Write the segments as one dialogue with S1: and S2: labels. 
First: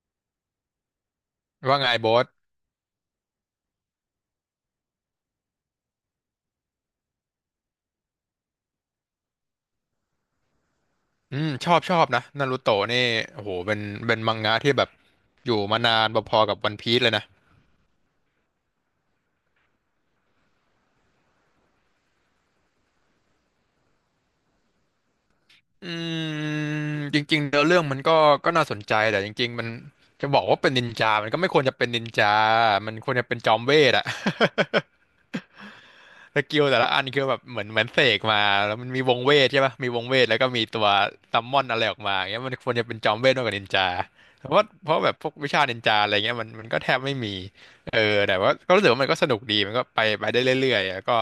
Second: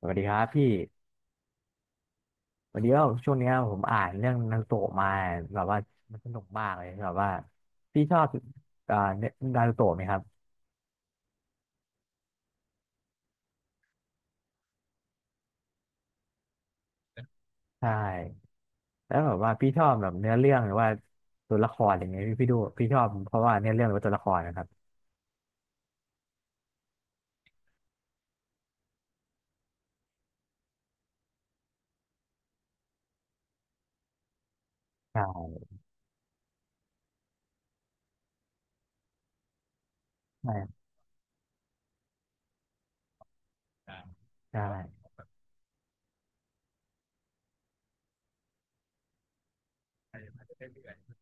S1: สวัสดีครับพี่
S2: ว่าไงโบส
S1: วันนี้ก็ช่วงเนี้ยผมอ่านเรื่องนารูโตะมาแบบว่ามันสนุกมากเลยแบบว่าพี่ชอบเนื้อนารูโตะไหมครับ
S2: อืมชอบชอบนะนารูโตะนี่โอ้โหเป็นมังงะที่แบบอยู่มานานพอๆกับวันพีซเลยนะ
S1: ใช่แล้วแบบว่าพี่ชอบแบบเนื้อเรื่องหรือว่าตัวละครอย่างเงี้ยพี่ดูพี่ชอบเพราะว่าเนื้อเรื่องหรือว่าตัวละครนะครับ
S2: อืมจริงๆเนื้อเรื่องมันก็น่าสนใจแต่จริงๆมันจะบอกว่าเป็นนินจามันก็ไม่ควรจะเป็นนินจา มันควรจะเป็นจอมเวทอะ
S1: ใช่
S2: สกิลแต่ละอันคือแบบเหมือนเสกมาแล้วมันมีวงเวทใช่ปะมีวงเวทแล้วก็มีตั
S1: ใช่
S2: วซัมมอนอะไรออกมาอย่างเงี้ยมันควรจะเป็นจอมเวทมากกว่านินจาเพราะ
S1: ใช่
S2: ว่าเพราะแบบพวกวิชานินจาอะไรเงี้ยมันก็แทบไม่มีเออแต่ว่าก็รู้สึกว่ามันก็สนุกดีมันก็ไปได้เรื่อยๆแล้วก็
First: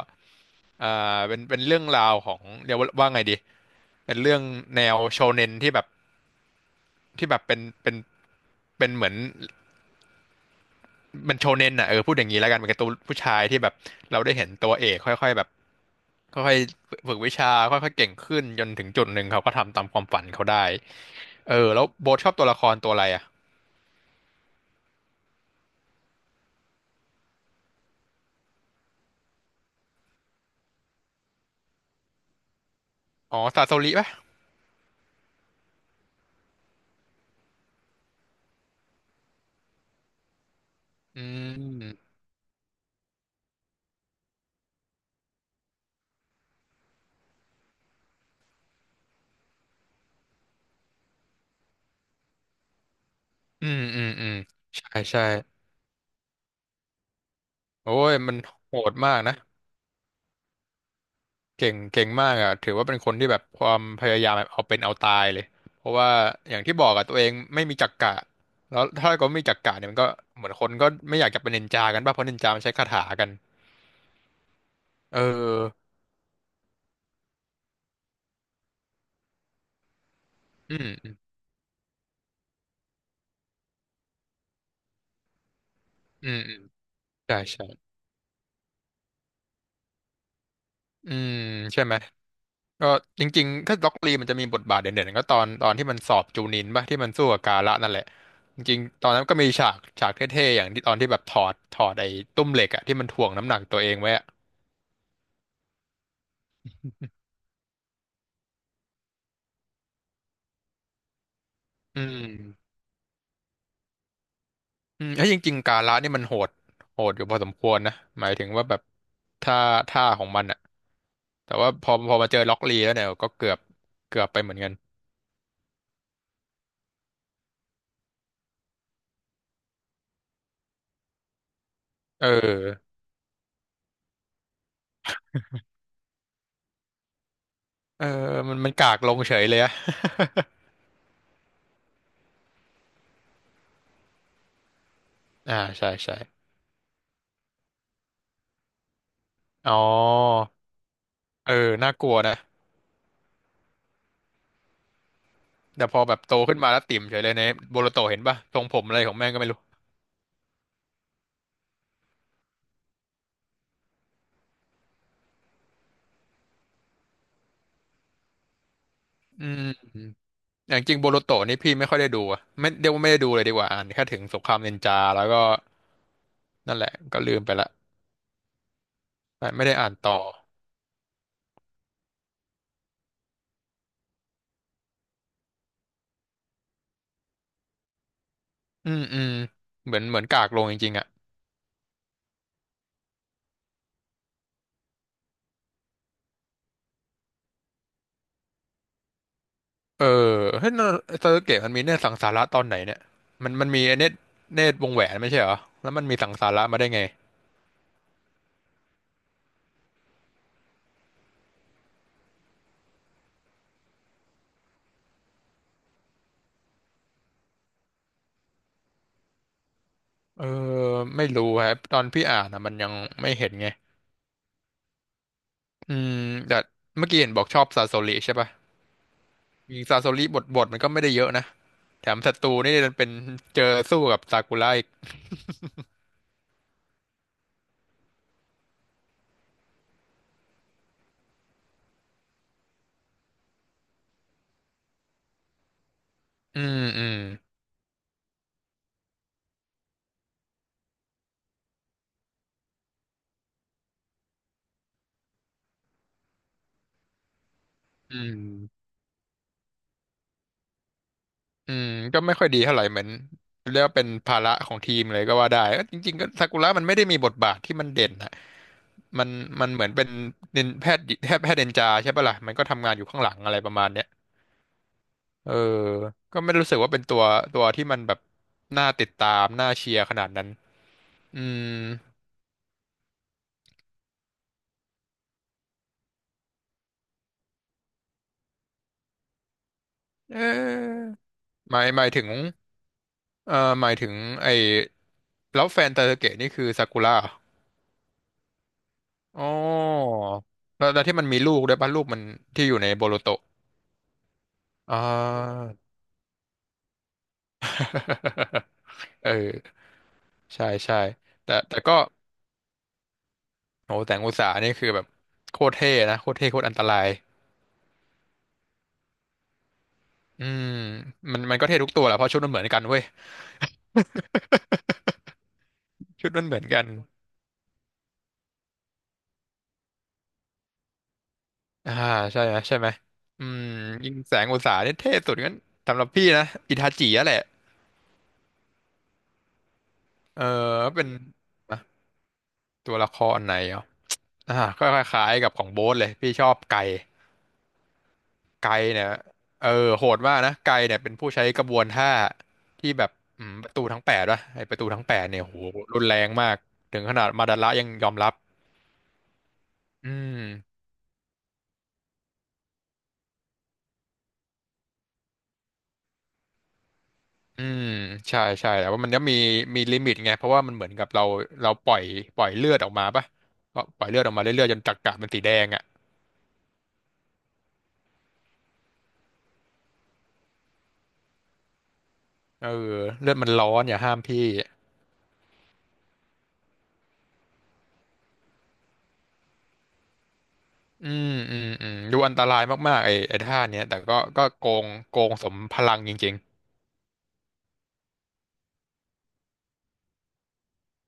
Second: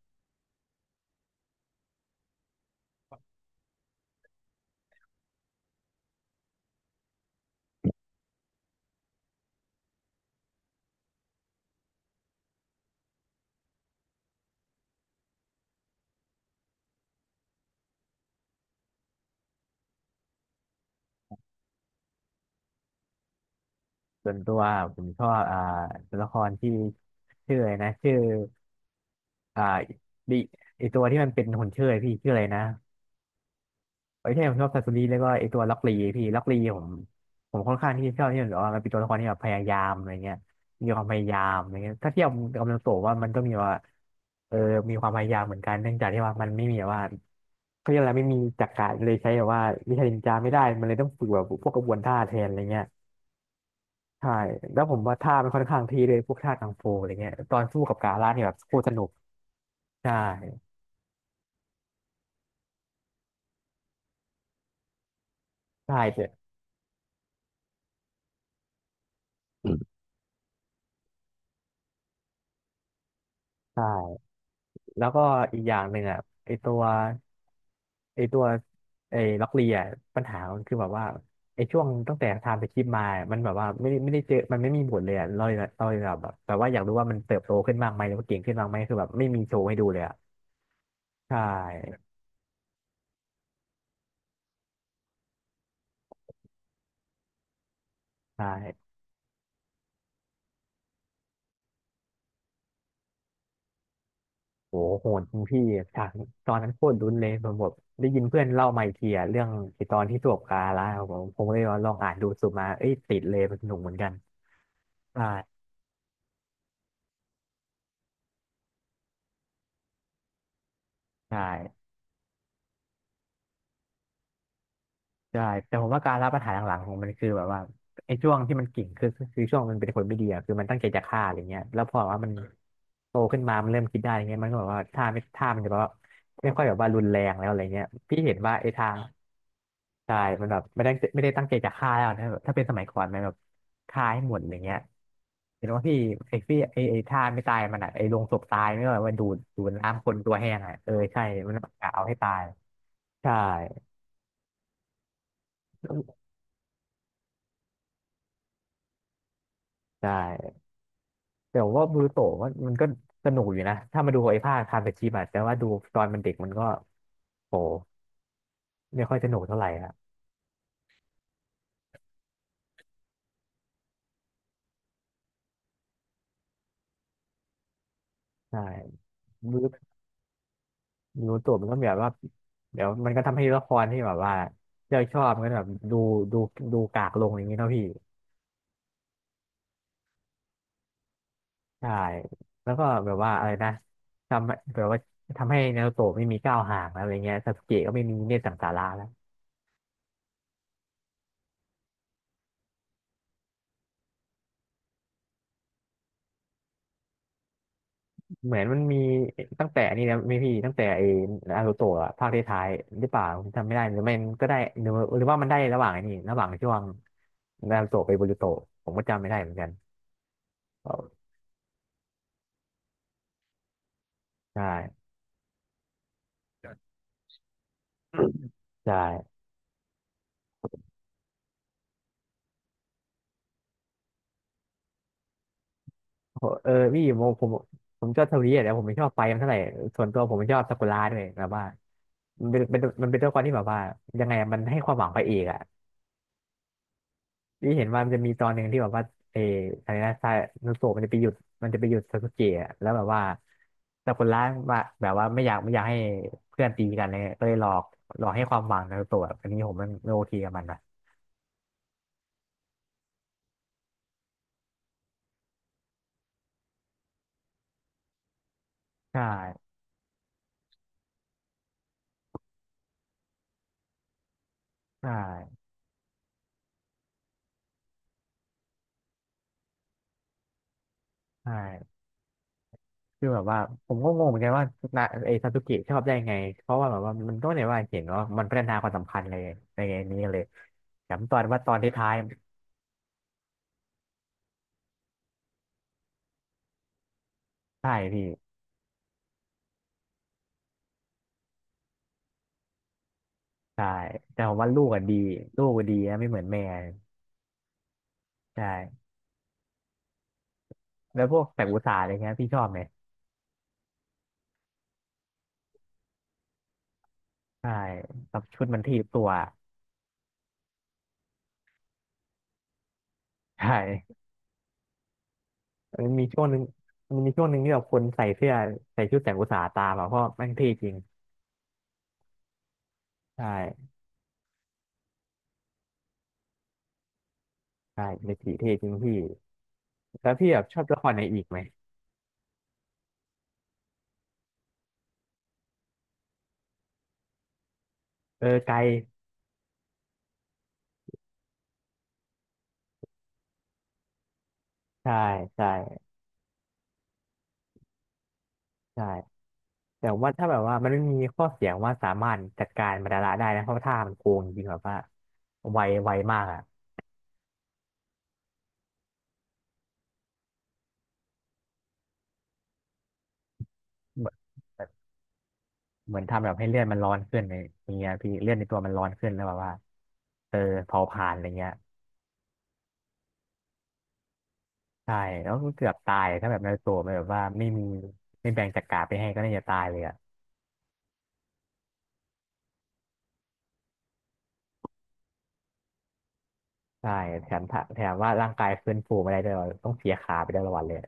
S2: อ่เป็นเรื่องราวของเรียกว่าว่าไงดีเป็นเรื่องแนวโชเน็นที่แบบเป็นเหมือน มันโชเน็นอ่ะเออพูดอย่างนี้แล้วกันเป็นการ์ตูนผู้ชายที่แบบเราได้เห็นตัวเอกค่อยๆแบบค่อยๆฝึกวิชาค่อยๆเก่งขึ้นจนถึงจุดหนึ่งเขาก็ทำตามความฝันเขาได้เออแล้วโบ๊ทชอบตัวละครตัวอะไรอ่ะ
S1: ส่วนตัวผมชอบตัวละครที่ชื่ออะไรนะชื่ออ่าดิไอตัวที่มันเป็นหุ่นเชิดพี่ชื่ออะไรนะ
S2: อ๋อซาโซริป่ะ
S1: ไอ้ที่ผมชอบซาซูริแล้วก็ไอ้ตัวล็อกลีพี่ล็อกลีผมค่อนข้างที่จะชอบที่มันแบบว่ามันเป็นตัวละครที่แบบพยายามอะไรเงี้ยมีความพ
S2: อื
S1: ยายามอะไรเงี้ยถ้า
S2: ม
S1: เทียบกับกำลังโตะว่ามันก็มีว่าเออมีความพยายามเหมือนกันเนื่องจากที่ว่ามันไม่มีแบบว่าเขาเรียกอะไรไม่มีจักระเลยใช้แบบว่าวิชานินจาไม่ได้มันเลยต้องฝึกแบบพวกกระบวนท่าแทนอะไรเงี้ย
S2: อืมอืมอื
S1: ใช่
S2: ม
S1: แล้วผ
S2: ใช่
S1: มว่า
S2: ใช่
S1: ท่ามันค่อนข้างที่เลยพวกท่ากังฟูอะไรเงี้ยตอนสู้
S2: โอ้
S1: กับกา
S2: ย
S1: ล่า
S2: มัน
S1: เนี่ยแบบโค
S2: โห
S1: ตรส
S2: ด
S1: นุก
S2: มากนะ
S1: ใช่
S2: เก่งเก่งมากอ่ะถือว่าเป็นคนที่แบบความพยายามแบบเอาเป็นเอาตายเลยเพ
S1: ใช่
S2: ราะว่า
S1: เจ๊
S2: อย่างที่บอกอ่ะตัวเองไม่มีจักกะแล้วถ้าก็ไม่มีจัก
S1: อื
S2: กะเนี่ย
S1: ม
S2: มันก็เหมือนคนก็ไม่อยากจะเป็นนินจากันป่ะเพราะนินจามันใช้คาถากัน
S1: ใช่ แล้ว
S2: เออ
S1: ก็อีกอย่างหนึ่งอ่ะไอตัวไอตัวไอล็อกเลียปัญหามันคื
S2: อื
S1: อแบ
S2: ม
S1: บว่า
S2: อืม
S1: ไอช่วงตั้งแต่ทำไปคลิปมามันแบบว่าไม่ได้เจอมันไม่มีผลเลยอะเราเลยแบบ
S2: อืม
S1: ว่าอยากรู้ว่ามันเติ
S2: ใช่
S1: บโต
S2: ใช่
S1: ขึ้นมากไหมหรือว่าเก่งขึ้นมากไหมคือแบบไม่มีโชว์ให้ดูเลยอ่ะ
S2: อื
S1: ใช
S2: มใช่ไหม
S1: ่
S2: ก็จริงๆถ้าล็อกลีมันจะมีบทบาทเด่นๆก็ตอนที่มันสอบจูนินป่ะที่มันสู้กับกาละนั่นแหละ
S1: ใช
S2: จริง
S1: ่
S2: ๆตอนนั้นก็มีฉากเท่ๆอย่างที่ตอนที่แบบถอดไอ้ตุ้มเหล็กอ่ะที่มันถ่วงน้ำหนักตัวเองไว้อ่ะ
S1: โหโหดจริงพี่ฉากตอนนั้นโคตรลุ้นเลยผมแบบได้ยินเพื่อนเล่ามาอีกทีอะเรื่องไอตอนที่สวบกาละผมเลยว่าลอง
S2: อื
S1: อ่านดูสุดมา
S2: ม
S1: เอ้ยติดเลยมันสนุกเหมือนกัน
S2: อืม
S1: ใช่
S2: ไอ้ยจริงๆกาละนี่มันโหดโหดอยู่พอสมควรนะหมายถึงว่าแบบท่าท่าของมันอะ
S1: ใช่
S2: แต่ว่าพอมาเจอล็อกลีแล้วเนี่ยก็เกือบเกือบไปเหมือนกัน
S1: ใช่แต่ผมว่าการรับปัญหาหลังๆของมันคือแบบว่าไอ้ช่วงที่มันกิ่งคือช่วงมันเป็นคนไม่ดีอะคือมันตั้งใจจะฆ่าอะไรเงี้ยแล้วพอว่า
S2: เอ
S1: มัน
S2: อ
S1: โตขึ้นมามันเริ่มคิดได้อย่างเงี้ยมันก็แบบว่าท่าไม่ท่ามันจะแบบว่าไม่ค่อยแบบว่ารุนแรงแล้วอะไรเงี้ย
S2: เออ
S1: พี่เห็น
S2: มั
S1: ว่า
S2: น
S1: ไอ้
S2: มัน
S1: ทา
S2: กา
S1: ง
S2: กลงเฉยเลยอะ
S1: ใช่มันแบบไม่ได้ตั้งใจจะฆ่าแล้วนะแบบถ้าเป็นสมัยก่อนมันแบบฆ่าให้หมดอย่างเงี้ย
S2: อ่า
S1: เห็นว่า
S2: ใช่
S1: พี่
S2: ใช่
S1: ไอ้ท่าไม่ตายมันอะไอ้ลงศพตายไม่ว่าว่าดูด
S2: อ๋อ
S1: น้ำคนตัวแห้งอะเออใช่
S2: เอ
S1: มั
S2: อ
S1: นต้องกะ
S2: น่า
S1: เอา
S2: กลั
S1: ให้
S2: ว
S1: ตา
S2: นะ
S1: ยใช่
S2: แต่พอแบบโตขึ้นมาแล้วติ่มเฉยเลยในโบโลโตเห็นป่ะทรงผมอะไรของแม่งก็ไม่รู้
S1: ใช่ แต่ว่าบูโตะว่ามันก็สนุกอยู่นะถ้ามาดูไอ้ภาคคาเฟชิบะแต่ว่าดูตอนมันเด็กมันก็โหไม่ค่อยสนุก
S2: อื
S1: เท่าไหร่ครับ
S2: มอย่างจริงโบโลโตนี่พี่ไม่ค่อยได้ดูอะไม่เดียวาไม่ได้ดูเลยดีกว่าอ่านแค่ถึงสงครามนินจาแล้วก็นั่นแหละก็ลืมไปละ
S1: ใช่
S2: แต่
S1: บู
S2: ไม่ได้อ่านต่อ
S1: บูโตะมันก็แบบว่าเดี๋ยวมันก็ทำให้ละครที่แบบว่าเราชอบมันก็แบบดูดูกากลงอย่างนี้เนาะพี่
S2: อืมอืมเหมือนกากลงจริงๆอ่ะ
S1: ใช่แล้วก็แบบว่าอะไรนะทำแบบว่าทำให้นารูโตะไม่มีก้าวห่างแล้วอะไรเงี้ยซาสึเกะก็ไม่มีเนตรสังสาระแล้ว
S2: เออเฮ้ยสเซอร์เกตมันมีเนตรสังสาระตอนไหนเนี่ยมันมีเนตรวงแหวนไม่ใช่เหรอแล้วมันมีสังสาระมาได้ไง
S1: เหมือนมันมีตั้งแต่นี่นะไม่พี่ตั้งแต่ไอ้นารูโตะอะภาคท้ายๆหรือเปล่าผมจำไม่ได้หรือไม่ก็ได้หรือหรือว่ามันได้ระหว่างไอ้นี่ระหว่างช่วงนารูโตะไปบูรูโตะผมก็จำไม่ได้เหมือนกัน
S2: เออ
S1: เอา
S2: ไม่รู้ครับตอนพี่อ่านอ่ะมันยังไม่เห็นไง
S1: ใช่
S2: อืมแต่เมื่อกี้เห็นบอกชอบซาโซริใช่ปะ
S1: ใช่
S2: จริงๆซาโซริบทมันก็ไม่ได้เยอะนะแถมศัตรูนี่มันเป็นเจอสู้กับซากุระอีก
S1: โหเออพี่ผมชอบเทอรีอแต่ผมไม่ชอบไฟมันเท่าไหร่ส่วนตัวผมไม่ชอบซากุระด้วยแบบว่ามันเป็นมันเป็นตัวละครที่แบบว่ายังไงอะมันให้ความหวังพระเอกอะ
S2: อืมอืม
S1: พี่เห็นว่ามันจะมีตอนหนึ่งที่แบบว่าเอออะไรนะซานุโสะมันจะไปหยุดมันจะไปหยุดซาสึเกะอะแล้วแบบว่าแต่คนร้ายว่าแบบว่าไม่อยากให้เพื่อนตีกันเลยก็เลยหลอก
S2: อื
S1: หลอกให้ความหวัง
S2: ม
S1: นารุโตะแบบอันนี้ผมมันไม่โอเคกับมันนะ
S2: อืมก็ไม่ค่อยดีเท่าไหร่เหมือนเรียกว่าเป็นภาระของทีมเลยก็ว่าได้เอ้ยจริงๆก็ซากุระมันไม่ได้มีบทบาทที่มันเด่นนะ
S1: ใช่
S2: มันมันเหมือนเป็นนินแพทย์เดนจาใช่ปะล่ะมันก็ทำงานอยู่ข้างหลังอะไรประมาณเนี้ย
S1: ใช่
S2: เออก็ไม่รู้สึกว่าเป็นตัวที่มันแบบน่าติดตามน่าเชียร์ขนาดนั้นอืม
S1: ใช่คือแบบว่าผมก็งงเหมือนกันว่านาไอซาสึเกะชอบได้ไงเพราะว่าแบบว่ามันก็ไม่ได้ว่าเห็นว่ามันพัฒนาความสัมพันธ์เลยในนี้
S2: เ
S1: เลย
S2: ออ
S1: แต่ตอนว่าตอ
S2: ห
S1: น
S2: มายหมา
S1: ท้า
S2: ย
S1: ย
S2: ถึงเอ่อหมายถึงไอ้แล้วแฟนตาเกะนี่คือซากุระเหรอ
S1: ๆใช่พี่
S2: อ๋อแล้วที่มันมีลูกด้วยป่ะลูกมันที่อยู่ในโบโลโต
S1: ใช่แต่ผมว่าลูก
S2: อ่
S1: อะดีลู
S2: า
S1: กอะดีนะไม่เหมือนแม่ ใช่
S2: เออใช่ใช่
S1: แล้วพวก
S2: แต่
S1: แสง
S2: แต่
S1: อุตสา
S2: ก็
S1: หะอะไรเงี้ยพี่ชอบไหม
S2: โหแต่งอุตสาหนี่คือแบบโคตรเท่นะโคตรเท่โคตรอันตราย
S1: ใช่แบบชุดมันทีบตัว
S2: อืมมันมันก็เท่ทุกตัวแหละเพราะชุดมันเหมือนกันเว้ย
S1: ใช่ มันมี
S2: ชุด
S1: ช่
S2: มั
S1: วง
S2: น
S1: ห
S2: เห
S1: นึ่
S2: มื
S1: ง
S2: อนกัน
S1: มันมีช่วงหนึ่งที่แบบคนใส่เสื้อใส่ชุดแสงอุตสาหะตามอ่ะเพราะแม่งเท่จริง
S2: อ่าใช่ไหมใช่ไหม
S1: ใช
S2: อืม
S1: ่
S2: ยิงแสงอุตสาหนี่เท่สุดงั้นสำหรับพี่นะอิทาจิอะแหละ
S1: ใช่เมจิเท่จริงพี่แล้ว
S2: เออ
S1: พี่แบบชอบละค
S2: เป็น
S1: รไหนอีกไหม
S2: อ่ะตัวละครไหนเหรออ่าก็คล้ายๆกับของโบ๊ทเลยพี่ชอบไก่
S1: เออไก
S2: ไก
S1: ล
S2: เนี่ยเออโหดมากนะไกเนี่ยเป็นผู้ใช้กระบวนท่าที่แบบประตูทั้งแปดวะไอประตูทั้ง
S1: ใช่
S2: แปดเนี่ยโห
S1: ใช่
S2: รุนแรงมากถึงขนาดมาดาระยังยอมรับ
S1: ใช่
S2: อื
S1: แต่ว่า
S2: ม
S1: ถ้าแบบว่ามันไม่มีข้อเสียว่าสามารถจัดการมาดาระได้นะเพราะว่าท่ามันโกงจริงแบบว่าไวไวมากอ่ะ
S2: อืมใช่ใช่แต่ว่ามันก็มีลิมิตไงเพราะว่ามันเหมือนกับเราปล่อยเลือดออกมาปะก็ปล่อยเลือดออกมาเรื่อยๆจนจักระมันสีแดงอ่ะ
S1: เหมือนทำแบบให้เลือดมันร้อนขึ้นในอย่างเงี้ยพี่เลือดในตัวมันร้อนขึ้นแล้วแบบว่าเออเผาผลาญอะไรเงี้ย
S2: เออเลือดมันร้อนอย่าห้ามพี่
S1: ใช่แล้วก็เกือบตายถ้าแบบในารูโตัวมันแบบว่าไม่มีไม่แบ่งจักราไปให้ก็น่าจะตายเลยอ่ะ
S2: อืมอืมอืมดูอันตรายมากๆไอ้ท่าเนี้ยแต่ก็โกงสมพลังจริงๆ
S1: ใช่แถมถ้าแถมว่าร่างกายฟื้นฟูไม่ได้ด้วยต้องเสียขาไปด้วยละวันเลย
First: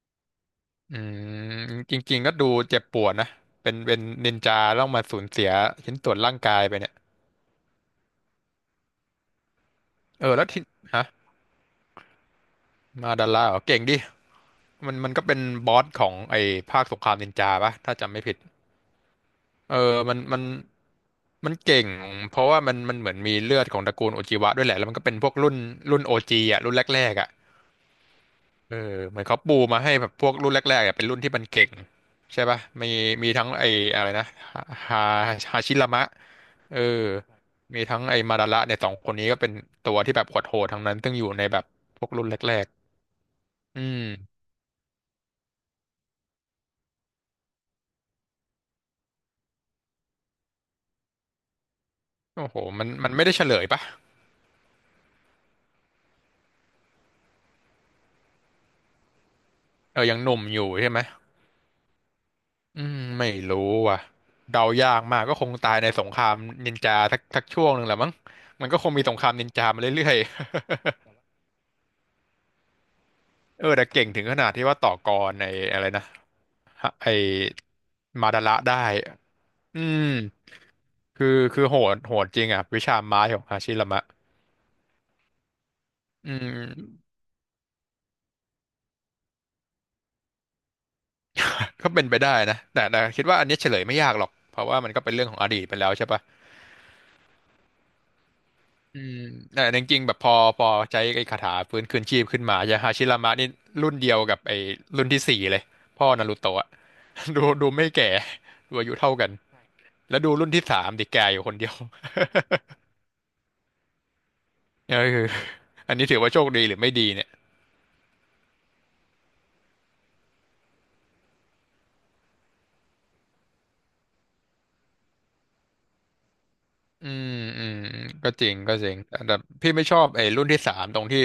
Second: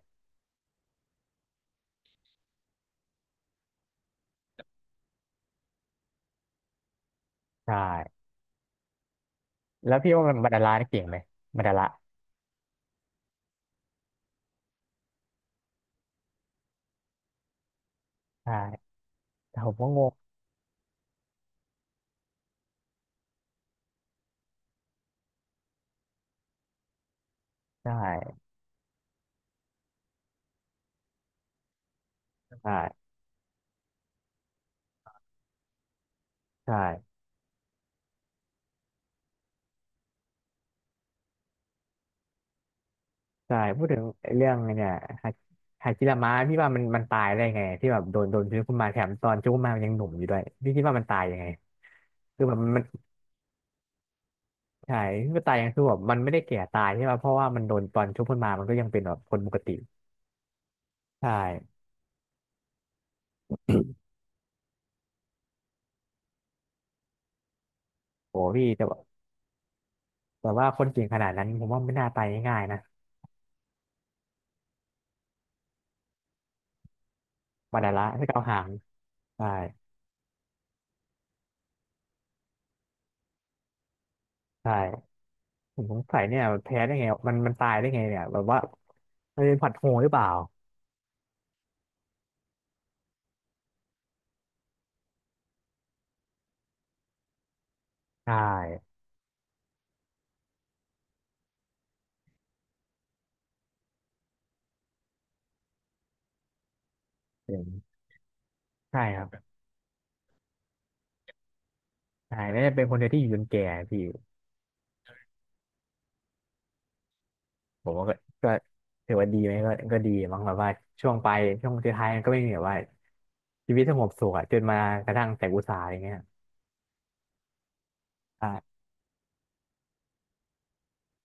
S2: อืมจริงๆก็ดูเจ็บปวดนะเป็นนินจาต้องมาสูญเสียชิ้นส่วนร่างกายไปเนี่ย
S1: ใช่แล้วพี่ว่า
S2: เออ
S1: มัน
S2: แล้ว
S1: บันดา
S2: ที่
S1: ลานี่เก่ง
S2: ฮะ
S1: ไหมบรดาละ
S2: มาดาร่าเหรอเก่งดิมันก็เป็นบอสของไอ้ภาคสงครามนินจาปะถ้าจำไม่ผิด
S1: ใช่แต่ผ
S2: เอ
S1: ม
S2: อ
S1: ก็งง
S2: มันมันเก่งเพราะว่ามันเหมือนมีเลือดของตระกูลโอจิวะด้วยแหละแล้วมันก็เป็นพวกรุ่นโอจีอ่ะรุ่นแรกๆอ่ะ
S1: ใช่
S2: เออเหมือนเขาปูมาให้แบบพวกรุ่นแรกๆอ่ะเป็นรุ่นที่มันเก่งใช่ปะ
S1: ใช่
S2: มีทั้งไอ้อะไรนะฮาฮาชิรามะ
S1: ใช่
S2: เออมีทั้งไอ้มาดาระเนี่ยสองคนนี้ก็เป็นตัวที่แบบโหดๆทั้งนั้นซึ่งอยู่ในแบบพวกรุ่นแรก
S1: ใช่
S2: ๆอื
S1: พูดถึ
S2: ม
S1: งเรื่องเนี่ยฮาฮาจิระมะพี่ว่ามันตายได้ไงที่แบบโดนชื้อขึ้นมาแถมตอนชื้อขึ้นมามันยังหนุ่มอยู่ด้วยพี่คิดว่ามันตายยังไงคือ
S2: โอ้
S1: แบ
S2: โห
S1: บมัน
S2: มันไม่ได้เฉลยปะ
S1: ใช่ที่มันตายยังคือแบบมันไม่ได้แก่ตายใช่ป่ะเพราะว่ามันโดนตอนชุบขึ้นมามันก็ยังเป็นแบบคนปกติ
S2: เออยังหนุ่มอยู่ใช่ไหม
S1: ใช่
S2: อืมไม่รู้ว่ะเดายากมากก็คงตายในสงครามนินจาสักช่วงหนึ่งแหละมั้ง
S1: โอ้พี่
S2: มันก็
S1: แต่
S2: คง
S1: ว่า
S2: มีสงครามนินจามาเรื่อย
S1: คนเก่งขนาดนั้นผมว่าไม่น่าตายง่ายๆนะ
S2: ๆเออแต่เก่งถึงขนาดที่ว่าต่อกรในอะไรนะฮะไอ
S1: มาดาระถ้า
S2: มา
S1: เกา
S2: ดาระ
S1: หาง
S2: ได้
S1: ใช่
S2: อืมคือโหดจริงอ่ะวิชาไม้ของฮาชิรามะ
S1: ใช่ผมสงสัย
S2: อื
S1: เนี่ยแพ้ได้ไง
S2: ม
S1: มันตายได้ไงเนี่ยแบบว่ามันเป็นผัดโหงหรือเปล่า
S2: ก็เป็นไปได้นะแต่คิดว่าอันนี้เฉลยไม่ยากหรอกเพราะว่ามันก็เป็นเรื่องของอดีตไปแล้วใช่ปะ
S1: ใช่
S2: อืมแต่จริงๆแบบพอใช้ไอ้คาถาฟื้นคืนชีพขึ้นมายาฮาชิรามะนี่รุ่นเดียวกับไอ้รุ่นที่สี่เลยพ่อนารูโตะอะ
S1: เห็น
S2: ดูไม่แก่ดูอายุ
S1: ใช่
S2: เท่า
S1: ครั
S2: กัน
S1: บ
S2: แล้วดูรุ่นที่สามดิแก่อยู่คนเดียว
S1: ใช่แล้วจะเป็นคนเดียวที่อยู่จนแก่พี่
S2: เออคืออันนี้ถือว่าโชคดีหรือไม่ดีเนี่ย
S1: ผมว่าก็ถือว่าดีไหมก็ดีมั้งแบบว่าช่วงไปช่วงสุดท้ายมันก็ไม่มีแบบว่าชีวิตสงบสุขอะจนมากระทั่งแต่อุตสาหะอย่างเงี้ย
S2: อืมอืมก็จริงก็
S1: ใช่
S2: จริงแต่พี่ไม่ชอบไอ้รุ่นที่สามตรงที่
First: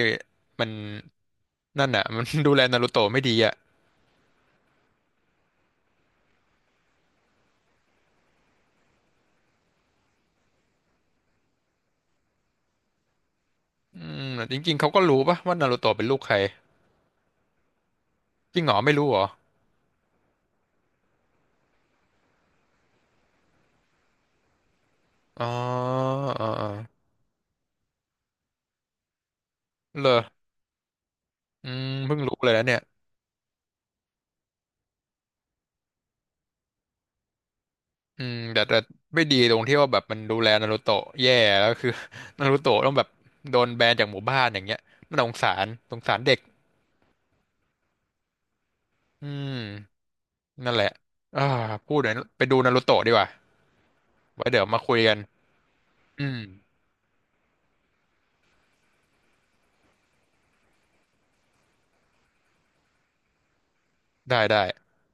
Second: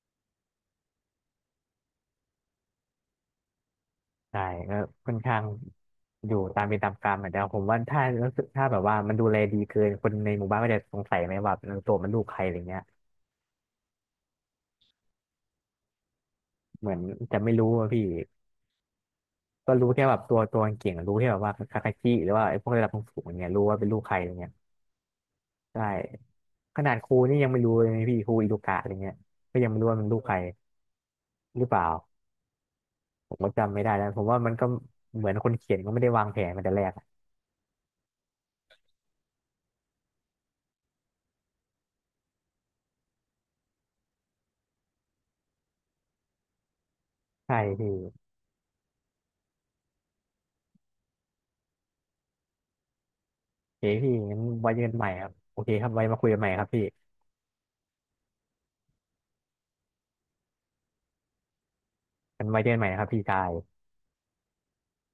S2: มันนั่นน่ะมัน ดูแลนารูโตะไม่ดีอ่ะ
S1: ใช่ก็ค่อนข้างอยู่ตามเป็นตามกรรมอะแต่ผมว่าถ้ารู้สึกถ้าแบบว่ามันดูแลดีเกินคนในหมู่บ้านก็จะสงสัยไหมว่าเออตัวมันลูกใครอะไรเงี้ย
S2: อืมแต่จริงๆ เขาก็รู้ปะว่านารูโตะเป็นลูกใคร
S1: เหมือนจะไม่รู้อะพี่
S2: จริงเหรอไม่รู้เหรอ
S1: ก็รู้แค่แบบตัวเก่งอะรู้แค่แบบว่าคาคาชิหรือว่าไอ้พวกระดับสูงๆอย่างเงี้ยรู้ว่าเป็นลูกใครอะไรเงี้ย
S2: อ๋อ
S1: ใช่
S2: อ๋ออ๋อ
S1: ขนาดครูนี่ยังไม่รู้เลยนะพี่ครูอิโดกะอะไรเงี้ยก็ยังไม่รู้ว่า
S2: เห
S1: มั
S2: ร
S1: น
S2: อ
S1: ลูกใครหรือ
S2: อื
S1: เปล่า
S2: มเพิ่งรู้เลยนะเนี่ย
S1: ผมก็จำไม่ได้แล้วผมว่ามันก็เหมือนคนเขียนก็ไม่ได้วางแผนมาแต่แรกอะ
S2: อืมแต่ไม่ดีตรงที่ว่าแบบมันดูแลนารูโตะแย่แล้วคือ นารูโตะต้องแบบโดนแบนจากหมู่บ้านอย่างเงี้ยมันสงสารเด็ก
S1: ใช่พี่
S2: อืมนั่นแหละอ่าพูดเดี๋ยวไปดูนารูโตะดีกว่า
S1: โอเคพี่งั้น
S2: ไว้เดี๋ยว
S1: ไว้เจ
S2: มา
S1: อกั
S2: คุ
S1: น
S2: ย
S1: ใหม่
S2: กัน
S1: ครับโอเคครับไว้มาคุ
S2: อื
S1: ยกัน
S2: ม
S1: ใหม่ครับพี่งั้นไว้เจอกันใหม่นะครับพี่ชาย
S2: ได้ได้